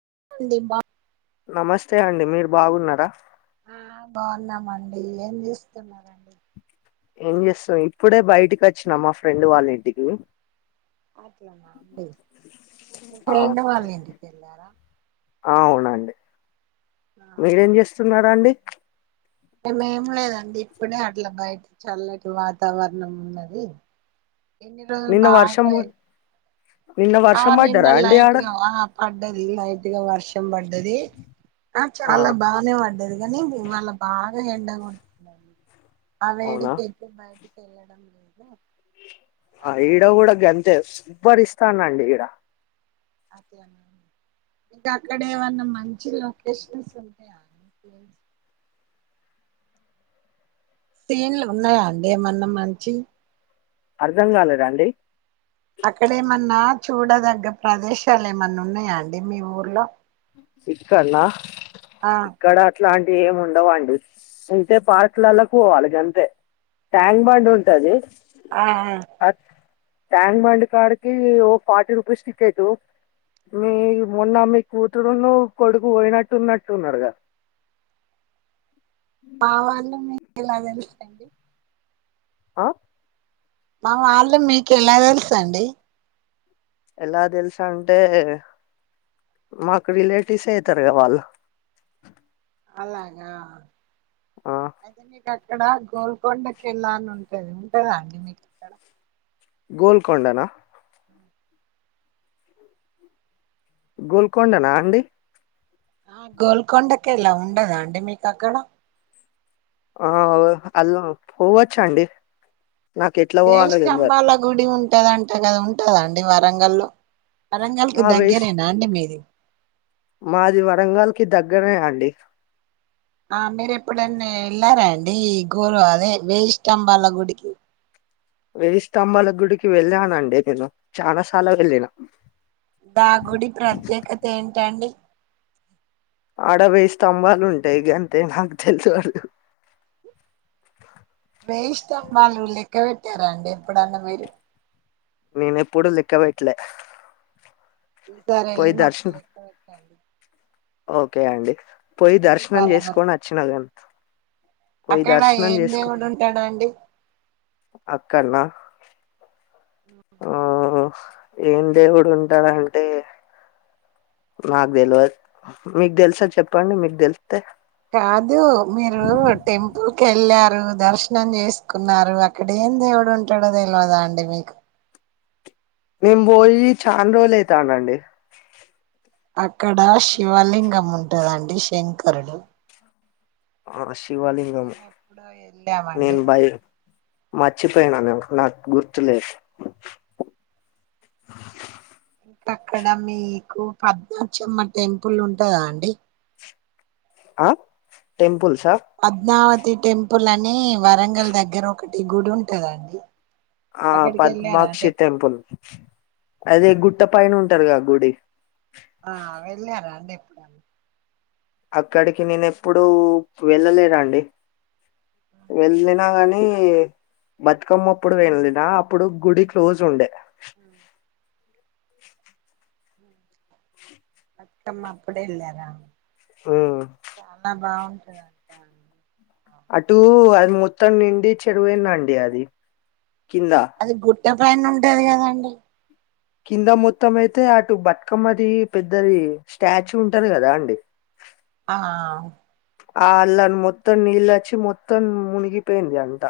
[unintelligible] నమస్తే అండి మీరు బాగున్నార ఆ బాగున్నామండి ఏం చేస్తున్నరండి ఏం చేస్తాం ఇప్పుడే బయటకి వచ్చినా మా ఫ్రెండ్ వాళ్ళ ఇంటికి అట్లనా అండి మీ ఆ ఫ్రెండ్ వాళ్ళ ఇంటికి వేళ్లారా ఆ అవునండి మీరేం చేస్తున్నార అండి మేము ఏం లేదండి ఇప్పుడే అట్ల బయట చల్లటి వాతావరణం ఉన్నది ఇన్ని రోజులు నిన్న బాగ వర్షం నిన్న ఆ వర్షం నిన్న పడ్డారా అండి ఆడ లైట్గ ఆ పడ్డది లైట్ గా వర్షం పడ్డది ఆ చాల బానే పడ్డది గానీ [unintelligible] ఎండ కొడుతుంది అండి ఆ అవునా వేడికి అయితే బయటికి వెళ్ళడం లేదు ఆ అయితే ఈడ గూడ దానికి గంతే సూపర్ ఇస్తానండి ఈడ అదే [inaudible] [unintelligible] అక్కడ ఏమన్నా మంచి లొకేషన్స్ ఉంటాయ [inaudible] సీన్లు ఉన్నాయ అండి ఏమన్నా మంచి అర్ధం కాలేదండి అక్కడేమన్నా చూడదగ్గ ప్రదేశాలు ఏమన్నా ఉన్నాయ అండి మీ ఊర్లో ఇక్కడ్న ఆ ఇట్లాంటివి ఏమి ఉండవండి ఉంటే పార్క్లలో పోవాలి గంతే ట్యాంగ్ బండ్ ఉంటాది ఆ ట్యాంక్ బండ్ కాడికి ఓ ఫార్టీ రూపీస్ టిక్కెట్టు మీ మొన్న మి కూతురును కొడుకు పోయినట్టు నట్టు ఉన్నాడుగ మా వాళ్ళు మీకు ఎల తెలుసండి ఆ మా వాళ్ళు మీకు ఎల తెలుసండి ఎలా తెల్స్ అంటే మాకు రిలేటివ్స్ అయీతారుగా వాళ్ళు అలాగ ఆ మీకు అక్కడ గోల్కొండకి వెళ్ళాలి అని ఉంటాది ఉంటదా అండి మీకు అక్కడ గోల్కండనా గోల్కండనా అండి గోల్కొండక కిలా ఉండదా అండి మీకు అక్కడ ఆ అవే హలో పోవచ్చండి వేయి స్టంభాల గుడి ఉంటదంటడి. టే గది ఉంటదా అండి వరంగల్లో వరంగల్కి ఆ వేయి దగ్గరేనా అండి మీది. మాది వరంగల్కి దగ్గరే అండి ఆ మీరు ఎప్పుడన్న వెళ్లారాండి ఈ గోరు అదే వేయిష్టంబాల గుడికి వెేయి స్టంభాల గుడికి వెళ్ళానండి నేను చాలా సాలా వెళ్ళిన గా గుడి ప్రత్యేకత ఏంటండి ఆడవేయి స్తంభాలు ఉంటాయి గంతే నాకు తెలవదు అ వేయి ష్టంబాలు లెక్క పెట్టారా అండి ఎప్పుడన్న మీరు నేనెప్పుడు లెక్క పెట్లే ఈ సారి వెళ్ళినప్పుడు లెక్క పెట్టండి ఓకే అండి పోయి వేయి దర్శనం బరాబర్ చేసుకొని వచ్చినా కని అక్కడ ఏం దేవుడు ఉంటడండి ఒ ఏం దేవుడు ఉంటడంటే నాకు తెలివద్ మీకు తెలుసా చెప్పండి మీకు తెలుసు కాదు మీరు టెంపుల్ కెళ్ళా రూ దర్శనం చేసుకున్నారు అక్కడ ఏం దేవుడు ఉంటాడో తెలివదా అండి మీకు మేము బోయి చాన్ రోజులు అయితాందండి అక్కడ శివలింగం ఉంటందండి శంకరుడు ఆ శివలింగము మేము ఎప్పుడో వెళ్ళామండి నేను భయ్ మర్చిపోయినా నేన్ నాకు గుర్తులేదు ఇ అక్కడ మీకు పద్మాక్షమ్మ టెంపుల్ ఉంటందా అండి అ టెంపుల్ పద్మావతి టెంపుల్ అని వరంగల్ దగ్గర ఒకటి గుడి ఉంటదండి ఆ అక్కడికి వెళ్ళారా అండి పద్మాక్షి ఎప్పుడన్నా టెంపుల్ ఆ అదే గుట్ట పైన ఉ టరుగా గుడి ఆ వెళ్ళారా అండి ఎప్పుడన అక్కడికి నేను ఎప్పుడు వెళ్ళలేనండి వెళ్ళిన కానీ నీ బతుకమ్మప్పుడు వెళ్లిన అప్పుడు గుడి క్లోజ్ ఉండే ఆ ఊ బత్కమ్మ అప్పుడెళ్ళారా ఉమ్ చాలా బాగుంటుందంట అటు అది మొత్తం నిండి చెరువైందండి అది కింద ఇగ పైన ఉంటది కదండి కింద మొత్తం అయితే అటు బట్కమ్మది పెద్దది స్టాచ్యూ ఉంటది కదా అండి ఆ ఆల్లాన్ మొత్తం నీళ్ళచ్చి మొత్తం మునిగిపోయింది అంట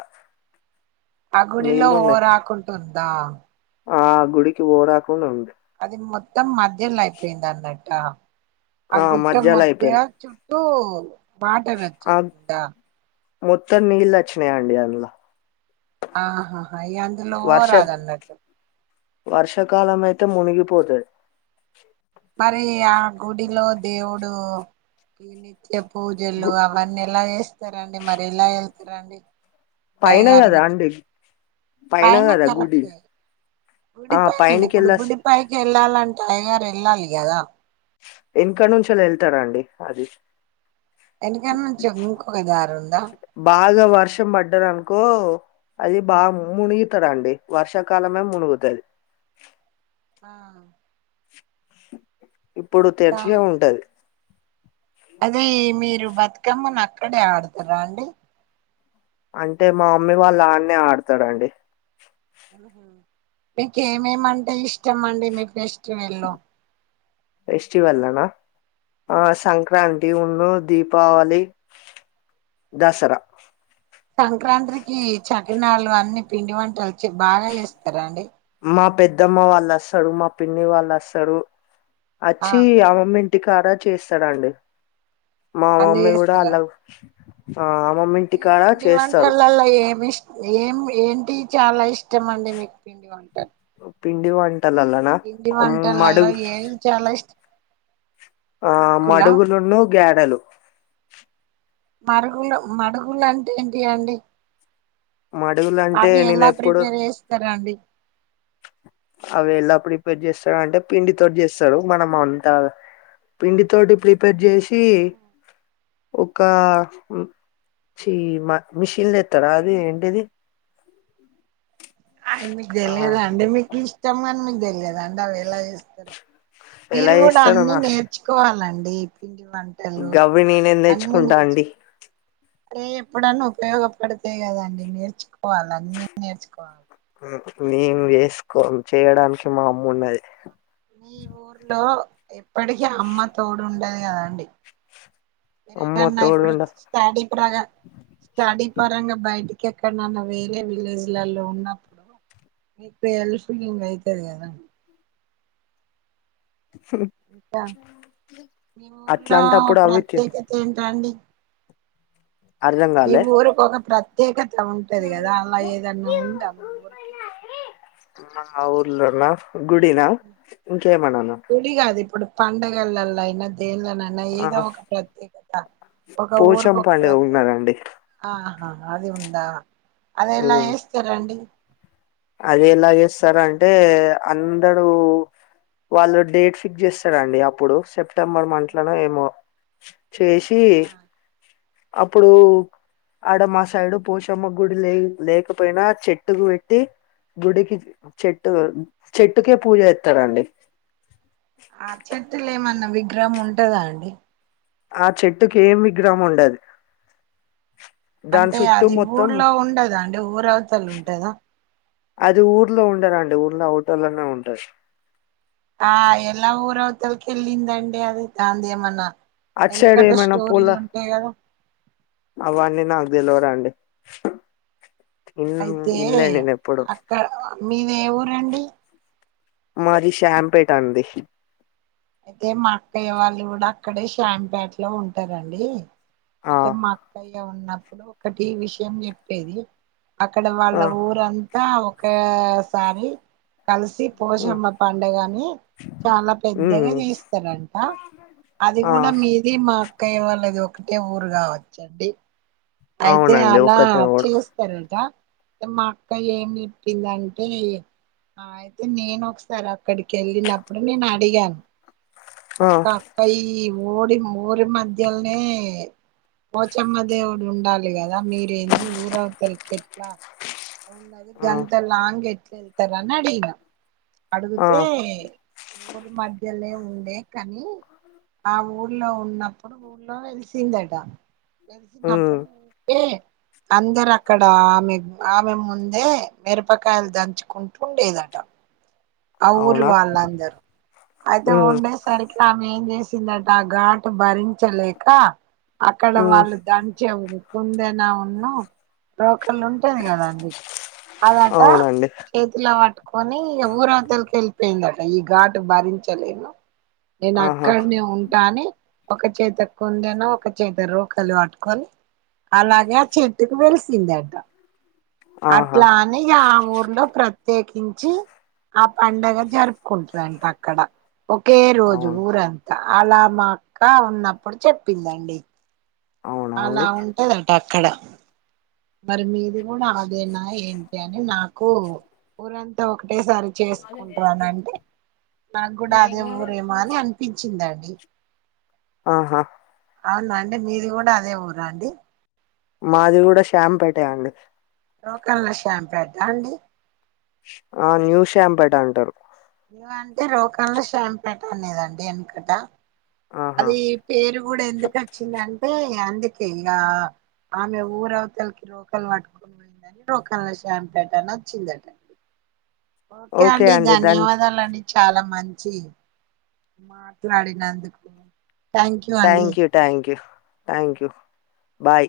అ గుడిలో ఓరాకుంటుందా ఆ గుడికి ఓరాకుండ ఉంది అది మొత్తం మధ్యలో అయిపోయింది అన్నట్ట ఆ గుట్ట మధ్యలో మధ్య అయిపోయింది చుట్ట టు వాటర్ ఆ వచ్చేసిందా మొత్తం నీళ్ళు వచ్చినయి అండి అందులో ఆహాహా ఈ అందులో వర్ష రాదన్నట్టు వర్షాకాలం అయితే మునిగిపోతది మరి ఆ గుడిలో దేవుడుకి ఇట్లా పూజలు గు అవన్నీ ఎలా చేస్తారండి మరి ఎలా వెళ్తారండి పైన పైగా కదా ఆరగిచ్చి అండి పైన కదా గుడి కరక్టే ఆ గుడిపైననే పైనకి ఇప్పుడు వెళ్ళ గుడిపైకి వెళ్ళాలంటే అయ్యగారు వెళ్ళాలి కదా వెనుక నుంచి వెళ్తారూ అండి అది వెనుక నుంచి ఇంకొక దారి ఉందా బాగా వర్షం పడ్డది అనుకో అది బాగా మునుగుతదండి వర్షాకాలమే మునుగుతది ఆ ఇప్పుడు ఇంకా తెరిచే ఉంటది అదే మీరు బతుకమ్మని అక్కడే ఆడుతారా అండి అంటే మా మమ్మీ వాళ్ళు అన్నే ఆడతారండి ఉహు మీకు ఏమేమంటే ఇష్టం అండి మీకు ఫెస్టివల్లో ఫెస్టివల్లోనా ఆ సంక్రాంతి తి ఉను దీపావళి, దసరా సంక్రాంత్రికి చకినాళ్ళు అన్ని పిండి వంటలు బాగా చేస్తారా అండి మా పెద్దమ్మ వాళ్ళు వస్తారు మా పిన్ని వాళ్ళు వస్తారు ఆ వచ్చి [unintelligible] ఇంటి కడా చేస్తారండి మా అన్ని మమ్మీ కూడా చేస్తారా అలా ఆ అమ్మమ్మ ఈ ఇంటికాడ పిండి చేస్తారు వంటలలో ఏమి ఇష్ట ఏం ఏంటి చాలా ఇష్టమండి మీకు పిండి వంటాలు పిండి వంటలలోనా కొమ్ మడుగు ఏవి చాలా ఇష్టం ఆ మురుకులా మడుగులును గారెలు మరుగులు మడుగులు అంటే ఏంటి అండి మడుగులు అంటే అవి నేను ఎలా ఎప్పుడు ప్రిపేర్ చేస్తారు అండి అవి ఎలా ప్రిపేర్ చేస్తారు అంటే పిండి తోటి చేస్తారు మనం అంతా పిండి తోటి ప్రిపేర్ చేసి ఒక చీ మిషిన్లులో ఎత్తారా ఆది ఏది ఆయనాకు ఆ తెలియద అండి మీకు ఇష్టంమని మీకు తెలియదా ఎలా మీరు కూడా చేస్తాడో అన్ని నేర్చుకోవాలండి వంటలు గవి నేనే నేర్చుకుంటా అండి అరే ఎప్పుడన్నా ఉపయోగపడితయి కదండి నేర్చుకోవాలి అన్ని నేర్చుకోవాలి నేను చేసుకోను చేయడానికి మా అమ్మ ఉన్నది మీ ఊర్లో ఇప్పటికీ అమ్మ తోడు ఉంటది కదండి అమ్మ [inaudible] ఇప్పుడు తోడుండ స్టడీ ప్ర స్టడీ పరంగా బయటకి ఇంక ఎక్కడన్న వేరే విలేజ్లలో ఉన్నప్పుడు మీకు హెల్ప్ పుల్ అయితది కదా ఇంకా మీ ఊర్లో అట్లాంటప్పుడు అవి ప్రత్యేకత ఏంటండి అర్థం ఈ కాలే ఊరుకి ఒక ప్రత్యేకత ఉంటది కదా అలా ఏదన్నా ఉందా మీ ఊరికి మీ ఆ ఆ ఊర్లోన గుడినా ఇంకేమన్నానా గుడి గాదు ఇప్పుడు పండగలలేయినా దేంట్లనన్న ఆ ఏదో ఒక ప్రత్యేకత ఒక పోచం ఊరిక్ ఒక పండుగ ప్రత్యేక ఉన్నదండి ఆహా హాహా అది ఉందా అది ఎన్న చేస్తారండి అది ఎలా జేస్తారంటే అందరూ వాళ్లు డేట్ ఫిక్స్ జేస్తారండి అప్పుడు సెప్ సెప్టెంబర్ మంత్లనో ఏమో చేసి ఆ అప్పుడు ఆడ మా సైడు పోశమ్మ గుడి లే లేకపోయినా చెట్టుకి వెట్టి గుడికి చెట్టు చెట్టుకే పూజ జేస్తారండి ఆ చెట్టుల ఏమన్నా విగ్రహం ఉంటందా అండి ఆ చెట్టు కేమ్ విగ్రహం ఉండది అంటే అది ఊర్లో ఉండదండి ఊరు అవతల ఉంటందా అది ఊర్లో ఉండరాండి ఊర్లో ఓటల లోనే ఉంటంది ఆ ఎలా ఊరవతలకేలిందండి అది దంధి ఏమన్నా అట్ సైడ్ వెనకట ఏమన్నా పోల స్టోరీలు ఉంటాయి కదా అవన్నీ నాక్ దేలవదండి ఏ అయితే అక్కడ మీది ఏ ఊరండి మాది సంపేట అండి అయితే మా అక్కయ్య వాళ్లు గూడ అక్కడే శ్యాంపేటలో ఉంటారండి ఆ అయితే మా అక్కయ్య ఉన్నప్పుడు ఒకటి విషయం జేప్పేది అక్కడ ఆ వాళ్ల ఊరంతా ఒక్కసారి కలిసి పోశమ్మ పండుగని చాలా పెద్ ఉమ్ పెద్దగా ఉమ్, జేస్తారంట అది ఆ గూడ మీది మా అక్కయ్య వాళ్లది ఒకటే ఊరు కావచ్చండి. అయితే అవునండి అలా ఒకటే కూడా చేస్తారట ఇగ మా అక్క ఏం జేప్పిందంటే ఆ అయితే నేను ఒక్కసారి అక్కడికి వెళ్లినప్పుడు నేను అడిగాను ఆ అక్క అక్కా ఈ మోడీ మోరి మధ్యలనే పోచమ్మ దేవు వుడు ఉండాలి గదా మీరేంది ఊరవతలకెట్లా అవున్నది ఆ గంత లాంగ్ ఎట్లా వెళ్తారని అడిగినా ఆ అడుగుతే ఊరి మధ్యలనే ఉండే కాని ఆ ఊరు ఊళ్లో ఉన్నప్పుడు ఊళ్లో వెలిసిందట వెలిసినప్పుడు ఉమ్ ఏ అందరు అక్కడ ఆమె ఆమే ముందే మిరపకాయలు దంచుకుంటు ఉండేదట ఆ ఊరి అవునా వాళ్లందరూ అయితే ఉమ్ ఉండేసరికి ఆమె ఏం జేసిందట ఘాటు భరించలేక అక్కడ ఉమ్ వాళ్లు దంచే వుకుందనావును రోకలి ఉంటాది గదా అండి ఆదాట అవునండి చేతిల వట్టుకొని ఇగ ఊర్వత్ వెళ్ళిపోయిందట ఈ ఘాటు భరించలేను నేను ఆహా అక్కడనే ఉంటా అని ఒక చేత కుందేను ఒక చేత రోకాలు వాట్టుకొని అలాగే ఆ చెట్టుకు వెలిసిందట ఆహా అట్లా అని ఇగ ఆ ఊర్లో ప్రత్యేకించి ఆ పండగ జరుపుకుంటారంట అక్కడ ఒకే రోజు అవును ఊరంతా. అలా మా అక్క ఉన్నప్పుడు చెప్పిందండి అవునా అలా అండి ఉంటదంట అక్కడ మరి మీది కూడా అదేనా ఏంటి అని నాకు ఊరంతా ఒక ఒకేసారి చేసుకుంటాన అంటే నాకు కూడా అదే ఊరేమో అని అనిపించిందండి ఆహా అవున అండి మీది కూడా అదే ఊరా అండి మాది కూడా షామ్ పెటే అండి రోకన్ల షాంప పెద్దా అండి [unintelligible] ఆ న్యూ శ్యామ్ పేట అంటారు అంటే రోకంలో షాపేట అనేదండి వెనుకట ఆహా అది పేరు కూడా ఎందుకు వచ్చిందంటే అందుకే ఇగ ఆమె ఊర అవతలకి రోకలు పట్టుకని పోయిందని రోకల శాంపేట వచ్చిందట ఓకే అండి ధన్య వాదాలండి చాలా మంచి మాట్లాడినందుకు thank you thank you thank you bye